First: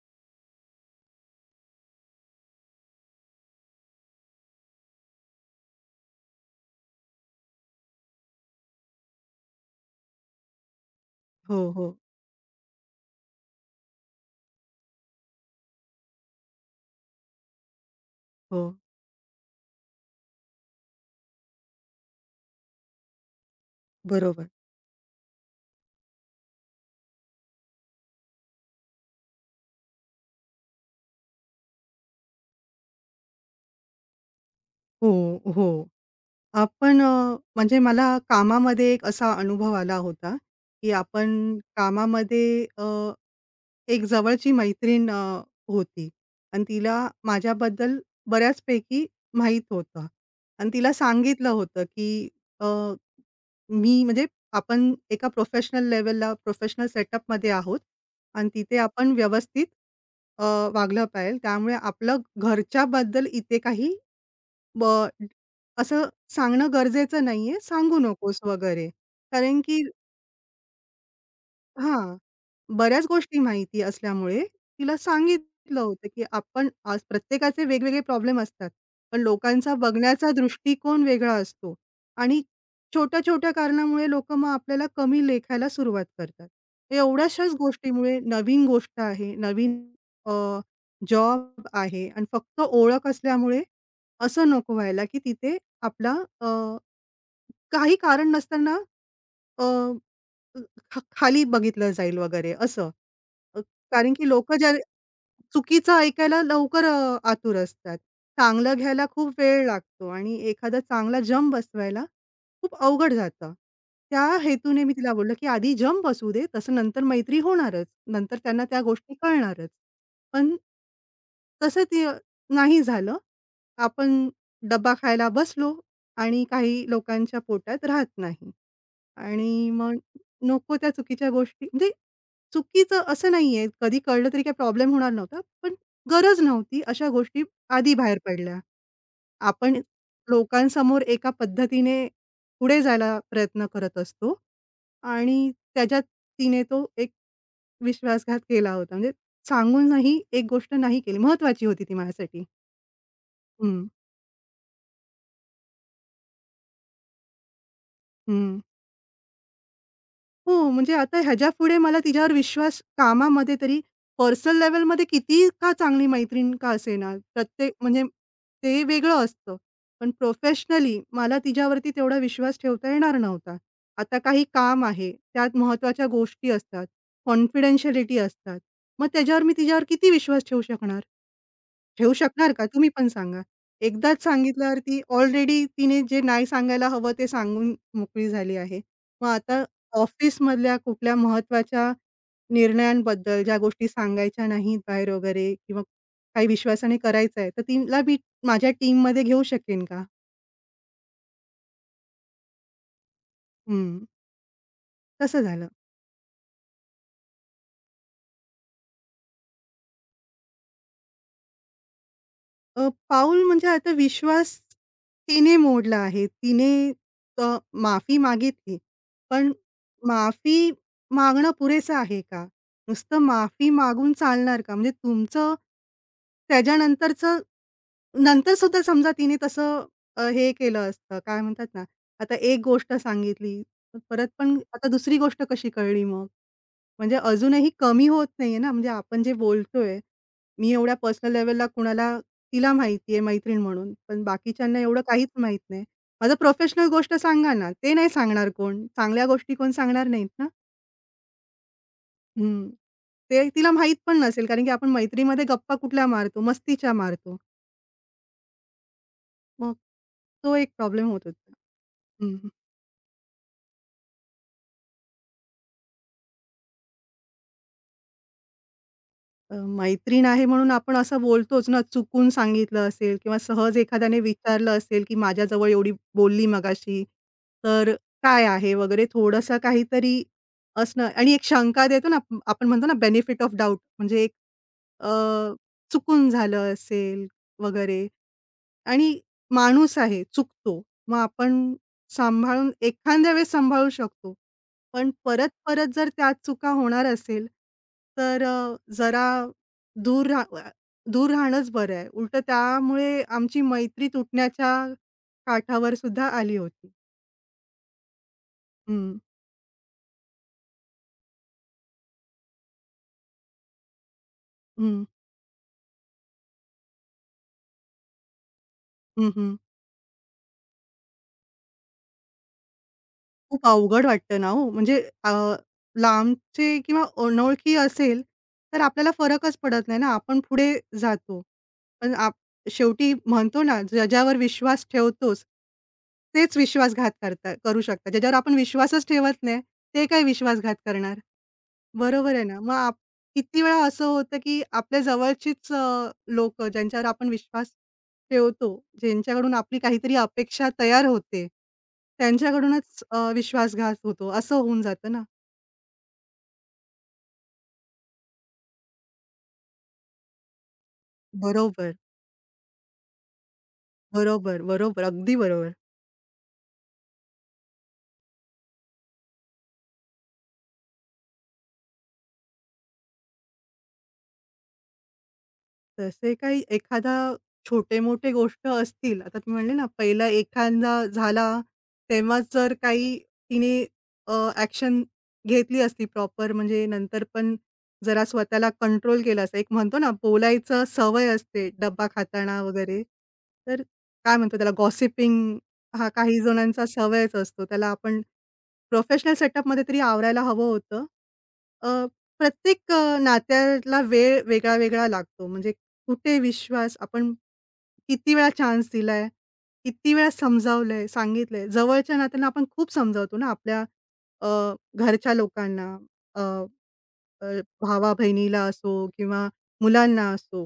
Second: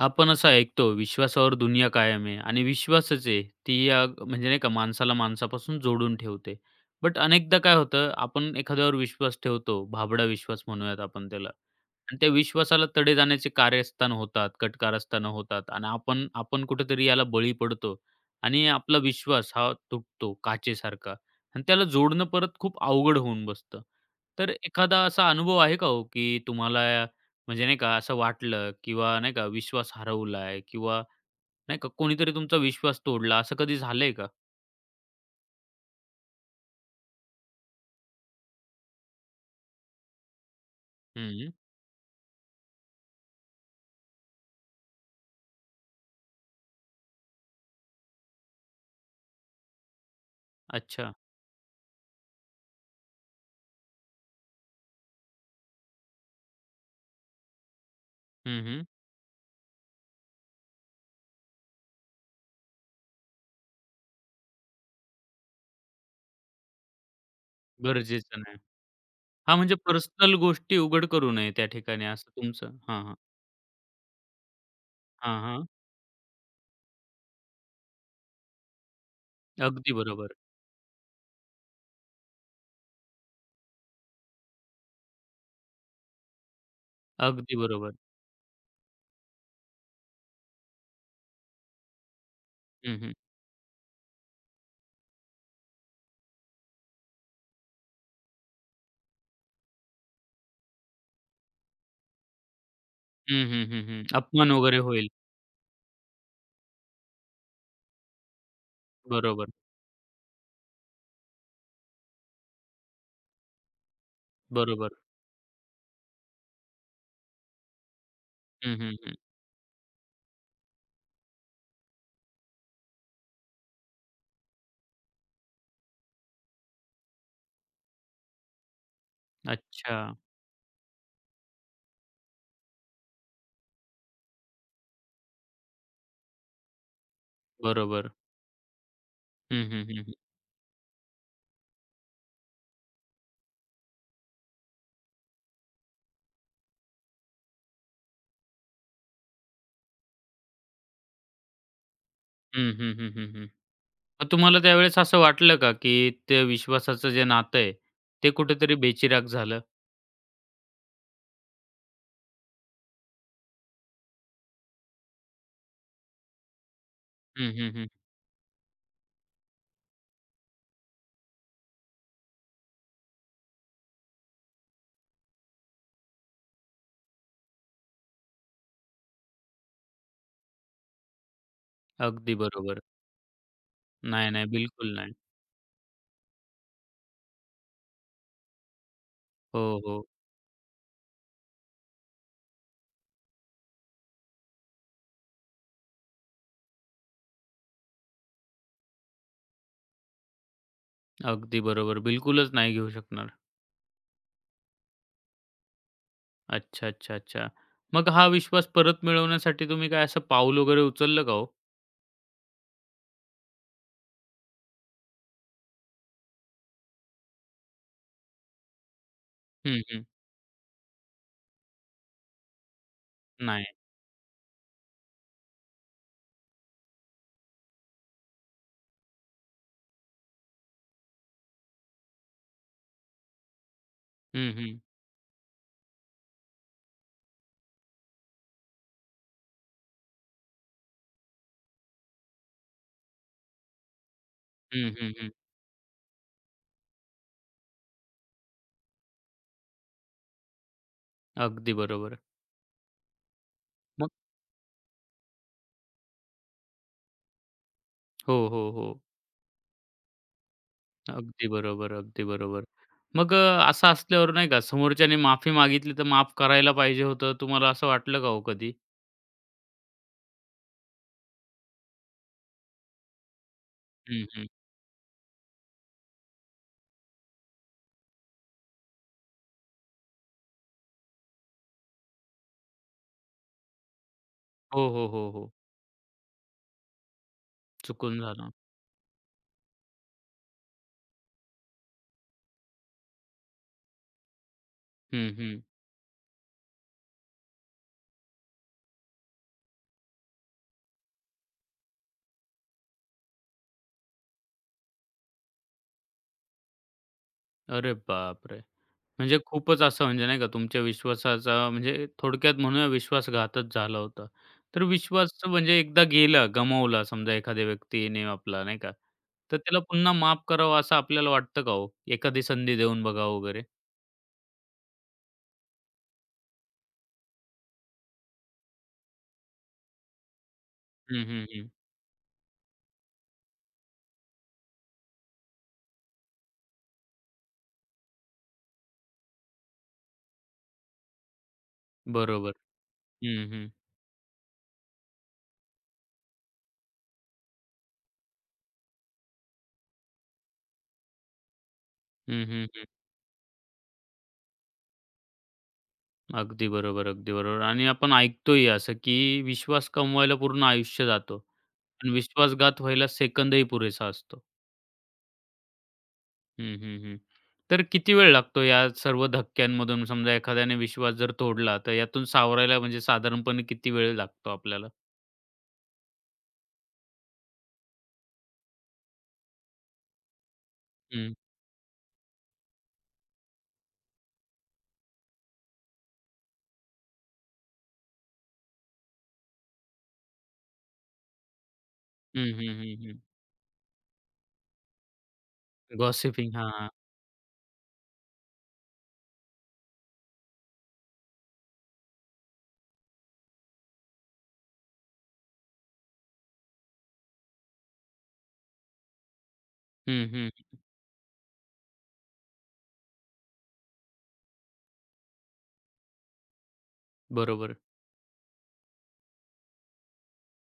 आपण असं ऐकतो विश्वासावर दुनिया कायम आहे आणि विश्वासच आहे, ती या म्हणजे नाही का माणसाला माणसापासून जोडून ठेवते. बट अनेकदा काय होतं आपण एखाद्यावर विश्वास ठेवतो, भाबडा विश्वास म्हणूयात आपण त्याला हो, हो. आणि त्या विश्वासाला तडे जाण्याचे कार्यस्थान होतात, कटकारस्थानं होतात आणि आपण, आपण कुठेतरी याला बळी पडतो आणि हो. आपला विश्वास हा तुटतो, काचेसारखा आणि त्याला जोडणं परत खूप अवघड होऊन बसतं. बरोबर. तर एखादा असा अनुभव आहे का हो, की तुम्हाला या म्हणजे नाही का, असं वाटलं किंवा नाही का, विश्वास हरवलाय किंवा नाही का, कोणीतरी तुमचा विश्वास तोडला असं कधी झालंय का? हो, हो. आपण अ, म्हणजे मला कामामध्ये एक असा अनुभव आला होता, की हं. आपण कामामध्ये अ, एक जवळची मैत्रीण अ, होती आणि तिला माझ्याबद्दल बऱ्याचपैकी माहीत होतं आणि तिला अच्छा. सांगितलं होतं, की अ, मी म्हणजे आपण एका प्रोफेशनल लेवलला, प्रोफेशनल सेटअपमध्ये आहोत आणि हं, तिथे हं. आपण व्यवस्थित अ, वागलं पजिजे. त्यामुळे आपलं घरच्याबद्दल इथे काही ब असं सांगणं गरजेचं नाही आहे, सांगू नकोस गरजेचं नाही. वगैरे, हा कारण म्हणजे की पर्सनल गोष्टी उघड करू नये त्या ठिकाणी, हां. असं तुमचं हां, बऱ्याच हां. गोष्टी माहिती असल्यामुळे, तिला हां, हां. सांगितलं होतं, की आपण आज प्रत्येकाचे वेगवेगळे प्रॉब्लेम असतात. पण लोकांचा अगदी बघण्याचा बरोबर. दृष्टिकोन वेगळा असतो आणि छोट्या-छोट्या कारणामुळे लोकं मग आपल्याला कमी लेखायला सुरुवात करतात. एवढ्याशाच अगदी बरोबर. गोष्टीमुळे, नवीन गोष्ट आहे, नवीन अ, जॉब आहे आणि फक्त हं, ओळख हं. असल्यामुळे, असं नको व्हायला, की तिथे आपला अ, काही कारण नसताना, अ, ख खाली बघितलं जाईल वगैरे असं. हं, अ, हं, हं, हं. कारण की अपमान लोकं ज्या वगैरे होईल. चुकीचं ऐकायला, लवकर अ, आतुर असतात. चांगलं घ्यायला खूप बरोबर. वेळ लागतो आणि एखादा चांगला जम बसवायला खूप अवघड जातं. त्या हेतूने मी बरोबर. तिला बोललं, की आधी जम बसवू देतसं नंतर मैत्री होणारच. नंतर त्यांना हं, त्या हं, हं. गोष्टी कळणारच. पण तसं ते नाही झालं. आपण डब्बा खायला बसलो आणि काही लोकांच्या पोटात राहत नाही आणि मग अच्छा. नको त्या चुकीच्या गोष्टी, म्हणजे चुकीचं असं नाही आहे, कधी कळलं तरी काही प्रॉब्लेम होणार नव्हता पण गरज नव्हती अशा गोष्टी आधी बरोबर. बाहेर पडल्या. हं, आपण हं, हं, हं. लोकांसमोर एका पद्धतीने पुढे जायला प्रयत्न करत असतो आणि त्याच्यात तिने तो एक विश्वासघात केला होता. म्हणजे सांगूनही एक गोष्ट नाही केली. महत्त्वाची होती ती माझ्यासाठी. हं, हं, हं, हं, हं. हं. मग तुम्हाला त्यावेळेस असं वाटलं का, की त्या विश्वासाचं जे नातं आहे, ते हं. कुठेतरी बेचिराग झालं? हो, म्हणजे आता ह्याच्यापुढे मला तिच्यावर विश्वास कामामध्ये तरी पर्सनल-लेव्हलमध्ये किती का चांगली मैत्रीण का असे ना, हं, हं, प्रत्येक हं. म्हणजे ते वेगळं असतं, पण प्रोफेशनली मला तिच्यावरती तेवढा विश्वास ठेवता येणार नव्हता. आता काही काम आहे. त्यात महत्त्वाच्या गोष्टी असतात, कॉन्फिडेन्शियलिटी असतात, मग त्याच्यावर मी तिच्यावर किती विश्वास ठेवू शकणार? ठेवू अगदी शकणार का? बरोबर. तुम्ही पण सांगा. एकदाच नाही, नाही सांगितल्यावर बिलकुल ती नाही. ऑलरेडी तिने जे नाही सांगायला हवं, ते सांगून मोकळी झाली आहे. मग आता हो, हो. ऑफिसमधल्यां कुठल्या महत्त्वाच्या निर्णयांबद्दल ज्या गोष्टी सांगायच्या नाहीत बाहेर वगैरे किंवा काही विश्वासाने करायचं आहे तर तिला मी माझ्या टीममध्ये घेऊ शकेन का? अगदी बरोबर. बिलकुलच नाही घेऊ शकणार. हं. तसं झालं. अच्छा, अच्छा, अच्छा, मग हा विश्वास परत मिळवण्यासाठी तुम्ही काय असं पाऊल वगैरे उचललं का हो? अ, पाऊल म्हणजे आता विश्वास तिने मोडला आहे, तिने अ, माफी मागितली. पण हं, हं. माफी मागणं पुरेसं आहे का? नुसतं माफी नाही. मागून चालणार का? म्हणजे तुमचं, त्याच्यानंतरचं नंतर सुद्धा समजा तिने तसं हे केलं असतं, काय म्हणतात ना, आता एक गोष्ट सांगितली परत हं, पण हं. आता दुसरी गोष्ट कशी कळली मग? म्हणजे अजूनही कमी होत नाहीये ना, म्हणजे आपण जे बोलतोय मी एवढ्या पर्सनल-लेव्हलला कुणाला तिला माहिती आहे मैत्रीण म्हणून. पण बाकीच्यांना हं, एवढं हं, काहीच हं. माहीत नाही. माझं प्रोफेशनल गोष्ट सांगा ना, ते नाही सांगणार कोण, चांगल्या गोष्टी कोण सांगणार नाहीत ना? अगदी बरोबर आहे. हं. ते तिला मग. माहीतपण नसेल कारण की आपण मैत्रीमध्ये गप्पा कुठल्या मारतो, मस्तीच्या मारतो. हो, हो, हो. मग तो एक प्रॉब्लेम होत अगदी होता. बरोबर, अगदी हं, हं. बरोबर. मग अ, असं असल्यावर नाही का समोरच्याने माफी मागितली तर माफ करायला पाहिजे होतं, तुम्हाला असं वाटलं का हो कधी? अ, मैत्रीण आहे म्हणून आपण असं बोलतोच ना चुकून सांगितलं असेल किंवा सहज एखाद्याने हं, हं. विचारलं असेल की माझ्याजवळ एवढी बोलली मगाशी. तर काय आहे वगैरे? थोडंसं काहीतरी असणं आणि एक शंका देतो ना, आपण म्हणतो ना बेनिफिट ऑफ डाऊट म्हणजे एक हो, हो, अ, हो, हो. चुकून झालं असेल वगैरे चुकून झालं. आणि माणूस आहे. चुकतो. मग आपण सांभाळून एखाद्यावेळेस सांभाळू शकतो. पण हं, हं. परत-परत जर त्याच चुका होणार असेल, तर जरा दूर राह अ, दूर राहणंच बरं आहे. उलटं त्यामुळे आमची मैत्री तुटण्याच्या काठावरसुद्धा आली होती. अरे बापरे! हं. म्हणजे खूपच असं म्हणजे, नाही का, तुमच्या विश्वासाचा म्हणजे थोडक्यात म्हणूया विश्वासघातच झाला होता. तर हं. विश्वासचं म्हणजे एकदा गेला, गमावला समजा एखाद्या व्यक्तीने आपला, नाही का, हं, हं. तर त्याला पुन्हा माफ करावं असं आपल्याला वाटतं का हो? एखादी संधी देऊन बघावं वगैरे? खूप अवघड वाटतं ना हो म्हणजे अ, लांबचे किंवा अनोळखी असेल, तर आपल्याला फरकच पडत नाही ना? आपण पुढे हं, जातो. हं, हं. पण आप शेवटी म्हणतो ना ज्याच्यावर विश्वास ठेवतोस, तेच विश्वासघात करतात करू शकतात. ज्याच्यावर आपण विश्वासच ठेवत नाही, ते काय विश्वासघात करणार? बरोबर आहे बरोबर. ना? मग आप हं, किती हं. वेळा असं होतं की आपल्या जवळचीच अ, लोकं ज्यांच्यावर आपण विश्वास ठेवतो, ज्यांच्याकडून आपली काहीतरी अपेक्षा तयार होते, हं, हं, हं. त्यांच्याकडूनच अ, विश्वासघात होतो असं होऊन जातं ना. अगदी बरोबर, अगदी बरोबर आणि आपण ऐकतोय असं, की विश्वास कमवायला पूर्ण आयुष्य जातं बरोबर. आणि विश्वासघात व्हायला सेकंदही पुरेसा असतो. बरोबर, बरोबर, अगदी बरोबर. हं, हं, हं, हं. तर किती वेळ लागतो? या सर्व धक्क्यांमधून समजा एखाद्याने विश्वास जर तोडल? तर यातून सावरायला? म्हणजे साधारणपणे किती वेळ लागतो आपल्याला? तसे काही एखादा, छोटे-मोठे गोष्ट असतील. आता तुम्ही म्हणले ना, पहिला एखादा हं. झाला, तेव्हाच जर काही तिने अ, एक्शन घेतली असती. प्रॉपर म्हणजे, नंतर पण जरा स्वतःला कंट्रोल केलं असतं, एक म्हणतो ना बोलायचं सवय असते. डब्बा हं, खाताना हं, हं, वगैरे, हं. तर काय म्हणतो त्याला? गॉसिपिंग हा काही गॉसिपिंग. हां, जणांचा हां. सवयच असतो. त्याला आपण प्रोफेशनल सेटअपमध्ये तरी आवरायला हवं होतं. अ, प्रत्येक नात्याला वेळ वेगळा वेगळा लागतो. म्हणजे कुठे विश्वास, आपण किती वेळा चान्स दिलाय, किती हं, वेळा हं. समजावलंय, सांगितलंय, जवळच्या नात्यांना आपण खूप समजावतो ना आपल्या अ, घरच्या लोकांना, अ, अ, बरोबर. भावा-बहिणीला असो किंवा मुलांना असो.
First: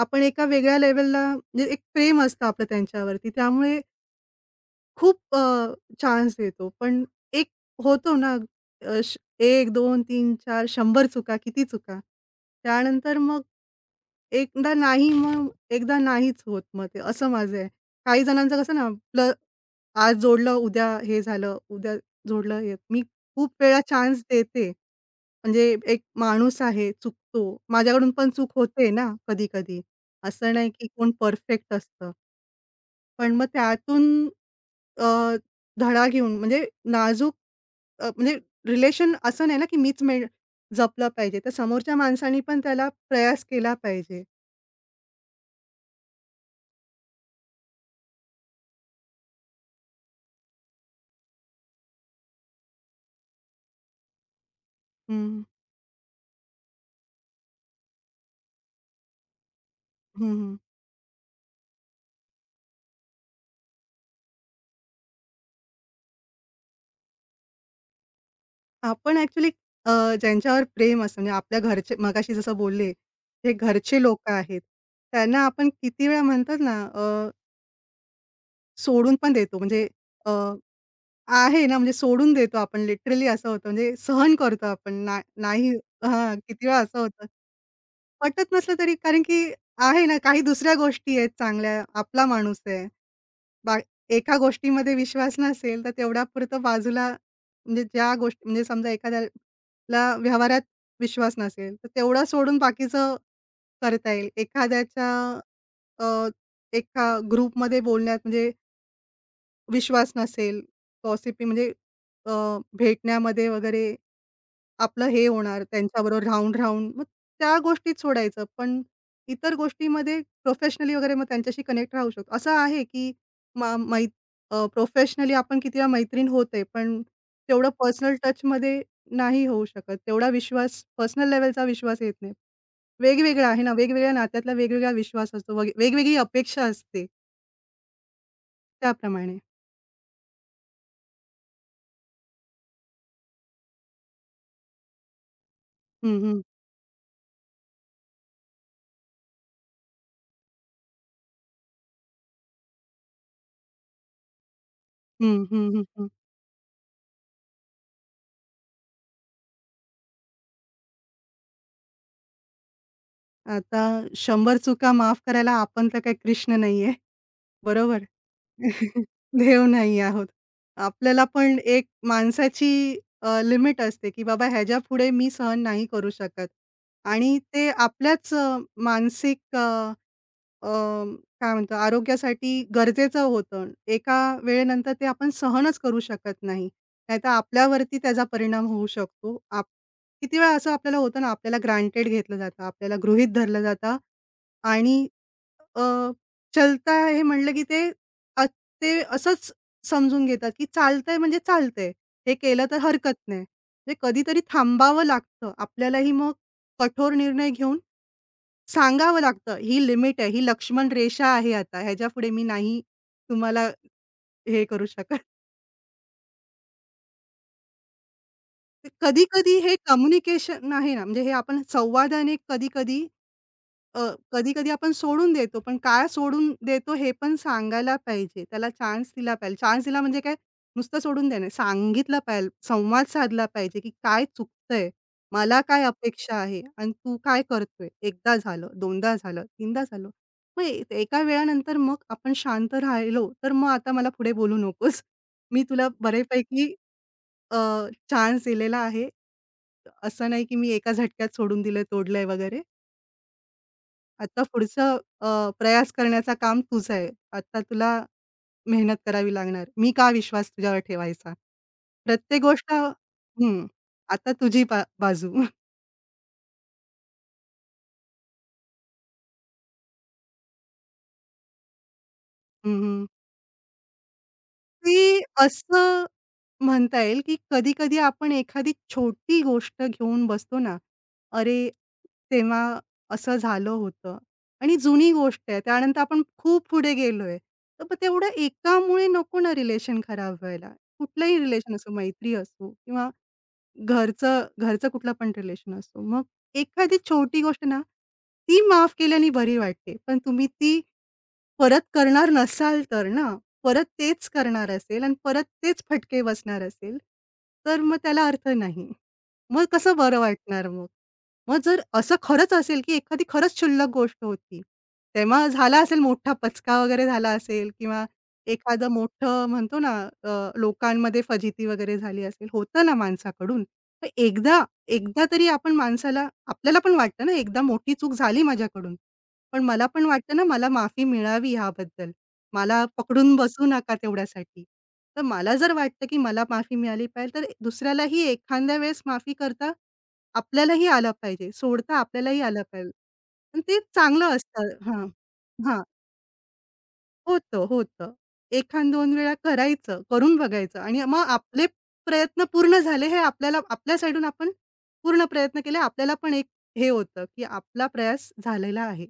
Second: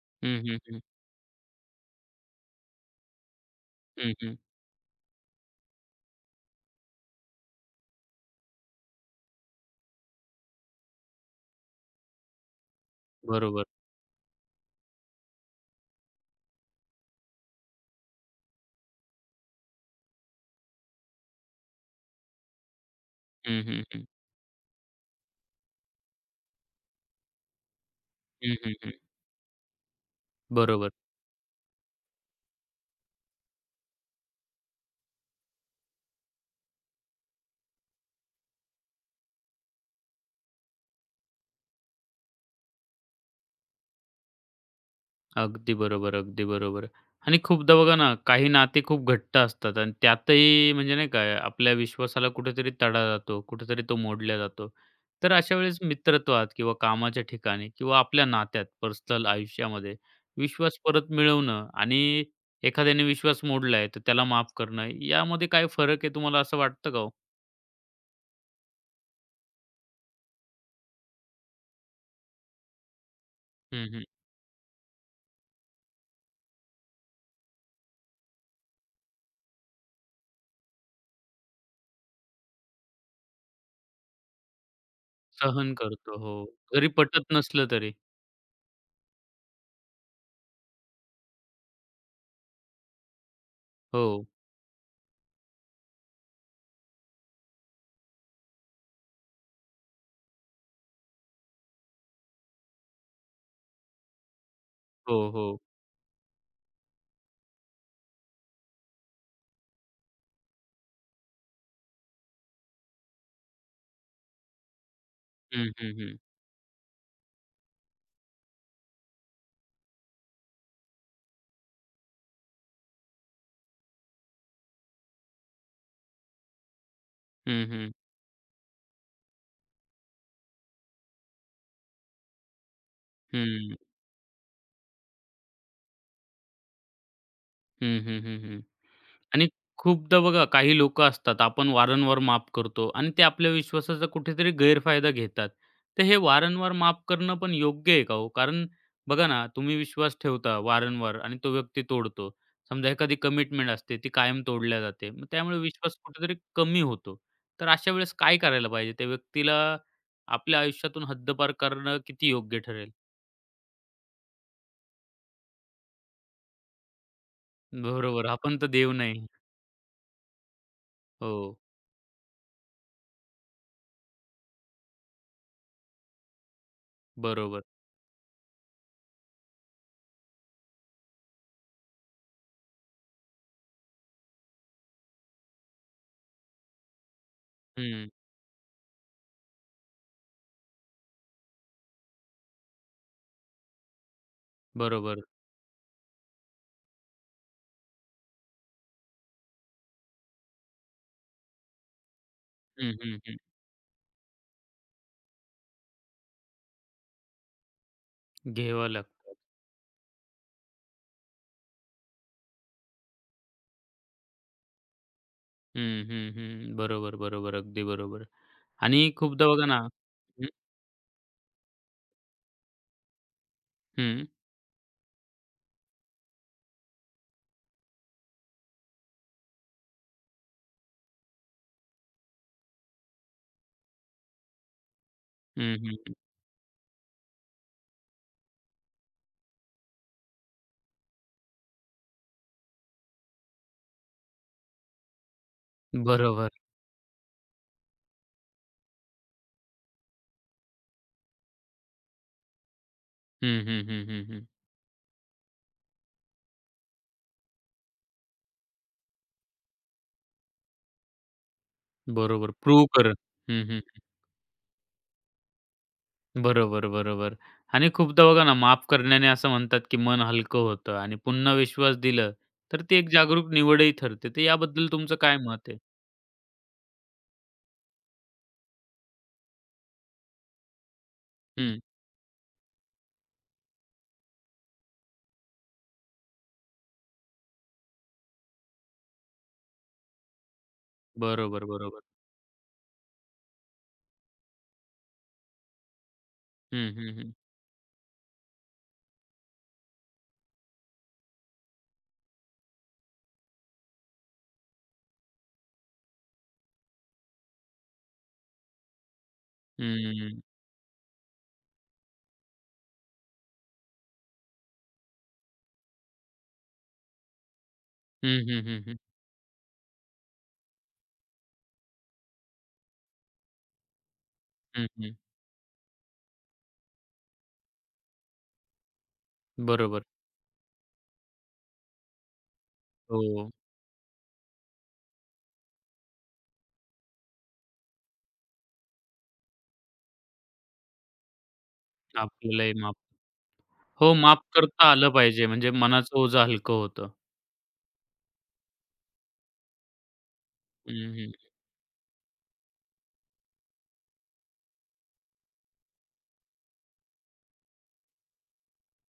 आपण हं, एका हं, वेगळ्या हं. लेवलला एक प्रेम असतं आपलं त्यांच्यावरती, त्यामुळे हं, हं. खूप अ, चान्स देतो. पण एक होतो ना अ, 1-2-3-4-100 चुका. किती चुका? त्यानंतर मग बरोबर. एकदा नाही मग एकदा नाहीच होत. मग ते, असं माझं आहे. काही जणांचं कसं ना, आपलं आज जोडलं, उद्या हे झालं, उद्या जोडलं हे मी खूप हं, वेळा हं, हं. चान्स देते. म्हणजे एक माणूस आहे. चुकतो माझ्याकडून पण चूक हं, हं, होते हं. ना, कधी-कधी. असं नाही की बरोबर. कोण परफेक्ट असतं? पण मग त्यातून अ, धडा घेऊन म्हणजे नाजूक अ, म्हणजे रिलेशन असं नाही ना की मीच मेन जपलं पाहिजे. तर समोरच्या माणसांनी पण त्याला प्रयास केला पाहिजे. अगदी बरोबर अगदी बरोबर आणि खूपदा बघा ना, काही नाते खूप घट्ट असतात आणि त्यातही म्हणजे नाही का, आपल्या विश्वासाला कुठेतरी तडा जातो, कुठेतरी तो मोडला जातो तर हं. अशा वेळेस मित्रत्वात किंवा कामाच्या ठिकाणी किंवा आपल्या नात्यात पर्सनल आयुष्यामध्ये हं, हं. विश्वास परत मिळवणं आणि एखाद्याने विश्वास मोडला आहे, तर त्याला माफ करणं यामध्ये काय फरक आहे, तुम्हाला असं वाटतं का हो? आपण ॲक्चुअली अ, ज्यांच्यावर प्रेम असतं म्हणजे आपल्या घरचे मगाशी जसं बोलले, हे हं, घरचे हं. लोकं आहेत, त्यांना आपण किती वेळा म्हणतात ना अ सोडून पण देतो म्हणजे अ, आहे ना, म्हणजे सोडून देतो आपण लिटरली असं होतं म्हणजे सहन करतो आपण, ना नाही सहन करतो हां, हो. किती वेळा जरी असं पटत होतं. नसलं तरी. पटत नसलं तरी कारण की आहे ना काही दुसऱ्या गोष्टी आहेत चांगल्या, आपला माणूस आहे. बा हो. एका गोष्टीमध्ये विश्वास नसेल, तर तेवढ्यापुरतं बाजूला म्हणजे ज्या गोष्टी म्हणजे समजा, एखाद्याला व्यवहारात विश्वास नसेल, तर तेवढं सोडून बाकीचं करता येईल. एखाद्याच्या हो, हो. अ, एका ग्रुपमध्ये बोलण्यात म्हणजे विश्वास नसेल. पॉसिब्ली म्हणजे? अ, भेटण्यामध्ये वगैरे आपलं हे होणार हं, हं, हं. त्यांच्याबरोबर राहून-राहून, मग त्या गोष्टीत सोडायचं. पण इतर गोष्टीमध्ये प्रोफेशनली वगैरे मग त्यांच्याशी कनेक्ट राहू शकतो. असं आहे की, मा मै अ, प्रोफेशनली आपण किती वेळा मैत्रीण होते. पण हं, तेवढं हं. पर्सनल टचमध्ये नाही होऊ शकत, तेवढा विश्वास पर्सनल लेवलचा विश्वास येत नाही. वेगवेगळा आहे ना, हं. वेगवेगळ्या नात्यातला वेगवेगळा विश्वास असतो वगे वेगवेगळी अपेक्षा असते. हं, हं, हं, हं. त्याप्रमाणे. आणि खूपदा बघा काही लोकं असतात. आपण वारंवार माफ करतो आणि ते आपल्या विश्वासाचा कुठेतरी गैरफायदा घेतात. तर हे हं, हं. वारंवार माफ करणं पण योग्य आहे का हो? कारण बघा ना तुम्ही विश्वास ठेवता वारंवार आणि तो व्यक्ती तोडतो. समजा एखादी कमिटमेंट असते, ती कायम तोडल्या जाते. मग हं, त्यामुळे हं, हं, विश्वास हं. कुठेतरी कमी होतो. तर अशावेळेस काय करायला पाहिजे? त्या व्यक्तीला आपल्या आयुष्यातून हद्दपार करणं किती योग्य ठरेल? आता शंभर चुका माफ करायला आपण तर काही कृष्ण नाहीये, बरोबर? बरोबर. आपण तर देव नाही. देव नाही आहोत. आपल्याला हो. पण एक माणसाची अ, लिमिट असते की बाबा ह्याच्यापुढे मी सहन नाही करू शकत. आणि बरोबर. ते आपल्याच अ, मानसिक अ, अ, काय म्हणतो आरोग्यासाठी गरजेचं होतं. एका वेळेनंतर ते आपण सहनच करू शकत नाही. नाहीतर आपल्यावरती हं. त्याचा परिणाम होऊ शकतो. आप किती वेळा असं आपल्याला होतं ना आपल्याला ग्रँटेड घेतलं जातं. आपल्याला गृहीत धरलं जातं आणि बरोबर. अ, चलता हे म्हणलं की ते अ, ते असंच समजून घेतात की चालतंय म्हणजे चालतंय. हे केलं तर हं, हरकत हं, हं. नाही. म्हणजे कधीतरी थांबावं लागतं, आपल्यालाही मग कठोर निर्णय घेऊन घ्यावं सांगावं लागतात. लागतं ही लिमिट आहे. ही लक्ष्मणरेषा आहे आता ह्याच्यापुढे मी नाही तुम्हाला हे करू शकत. हं, हं, हं, बरोबर, बरोबर. अगदी बरोबर आणि खूपदा कधी-कधी बघा हे ना हं. कम्युनिकेशन आहे ना, म्हणजे हे आपण संवादाने कधी-कधी, अ, हं. कधी-कधी आपण सोडून देतो पण काय सोडून देतो हे पण सांगायला पाहिजे. त्याला चान्स दिला पाहिजे. चान्स दिला म्हणजे काय नुसतं सोडून देणं नाही. सांगितलं पाहिजे, संवाद साधला पाहिजे की काय चुकतंय. मला हं, काय हं, हं. अपेक्षा आहे आणि तू काय करतोय. 1दा झालं, 2दा झालं, 3दा झालं. मग ए एका वेळानंतर मग आपण शांत राहिलो तर मग आता मला पुढे बोलू नकोस. मी तुला बरोबर. बऱ्यापैकी अ, चान्स दिलेला आहे. असं नाही की मी एका झटक्यात सोडून दिलंय, तोडलंय वगैरे. हं, हं, हं, हं, आता हं. पुढचं अ, प्रयास करण्याचं काम तुझं आहे. आता तुला मेहनत करावी लागणार. मी का विश्वास तुझ्यावर ठेवायचा? प्रत्येक बरोबर गोष्ट प्रूव्ह कर. हं, हं, हं, हं. आता तुझी बा बाजू. बरोबर, बरोबर आणि खूपदा बघा ना माफ करण्याने असं म्हणतात की मन हलकं होतं आणि पुन्हा विश्वास दिलं हं, तर ती हं. एक जागरूक निवडही ठरते. तर याबद्दल तुमचं ते काय मत आहे? असं म्हणता येईल की कधी-कधी आपण एखादी छोटी गोष्ट घेऊन बसतो ना, अरे हं. तेव्हा असं झालं होतं आणि जुनी गोष्ट आहे. त्यानंतर आपण खूप पुढे गेलोय. तर मग तेवढं एकामुळे नको ना रिलेशन खराब व्हायला. कुठलाही रिलेशन असो, बरोबर-बरोबर. मैत्री असो किंवा घरचं, घरचं कुठलं पण रिलेशन असो. मग हं, एखादी हं, हं. छोटी गोष्ट ना, ती माफ केल्यानी बरी वाटते पण तुम्ही ती परत करणार नसाल तर ना. परत तेच करणार असेल आणि परत तेच फटके बसणार असेल तर मग त्याला अर्थ नाही. मग कसं बरं हं. वाटणार मग? मग जर असं खरंच असेल की एखादी खरंच शुल्लक गोष्ट होती. तेव्हा झाला असेल मोठा पचका वगैरे झाला असेल किंवा हं, हं, हं, एखादं हं. मोठं म्हणतो ना अ, लोकांमध्ये फजिती वगैरे झाली असेल. होतं ना माणसाकडून. तर एकदा, हं, हं. एकदा तरी आपण माणसाला आपल्याला पण वाटतं ना, एकदा मोठी चूक झाली माझ्याकडून. पण मला बरोबर. पण वाटतं ना, मला माफी मिळावी याबद्दल. मला पकडून हो. बसू नका तेवढ्यासाठी. तर मला जर वाटतं की मला माफी मिळाली पाहिजे तर ए दुसऱ्यालाही एखाद्या वेळेस माफी करता आपल्यालाही आलं पाहिजे. सोडता आपल्यालाही आलं आपल्यालाही पाहिजे माफ आणि ते हो, चांगलं माफ असतं करता हां, आलं पाहिजे. म्हणजे हां. मनाचं ओझं हलकं होतं. होतं, होतं. एखाद दोन वेळा करायचं, करून बघायचं आणि हं, मग हं. आपले प्रयत्न पूर्ण झाले हे आपल्याला आपल्या साईडून आपण पूर्ण प्रयत्न केले. आपल्याला पण एक हे होतं की आपला प्रयास झालेला आहे.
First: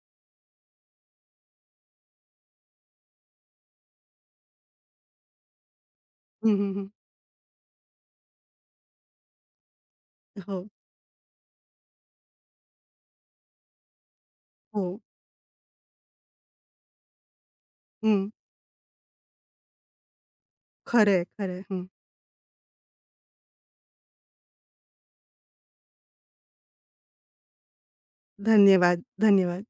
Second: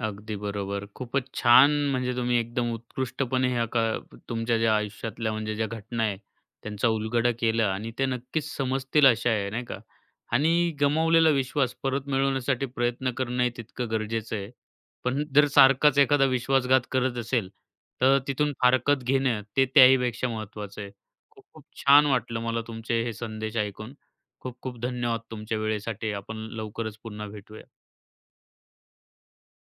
अगदी बरोबर. खूपच छान म्हणजे तुम्ही एकदम उत्कृष्टपणे ह्या का तुमच्या ज्या आयुष्यातल्या म्हणजे ज्या घटना आहे हं, हं, त्यांचा हं. उलगडा केला आणि ते नक्कीच समजतील अशा आहे, नाही का? हो. आणि गमावलेला विश्वास परत मिळवण्यासाठी प्रयत्न करणंही तितकं गरजेचं आहे. हो. पण जर सारखाच एखादा विश्वासघात करत असेल तर हं. तिथून फारकत घेणं, ते त्याहीपेक्षा महत्त्वाचं आहे. खरंय, खरंय. खूप हं. छान वाटलं मला तुमचे हे संदेश ऐकून. खूप-खूप धन्यवाद! तुमच्या वेळेसाठी. आपण लवकरच पुन्हा भेटूया. धन्यवाद, धन्यवाद.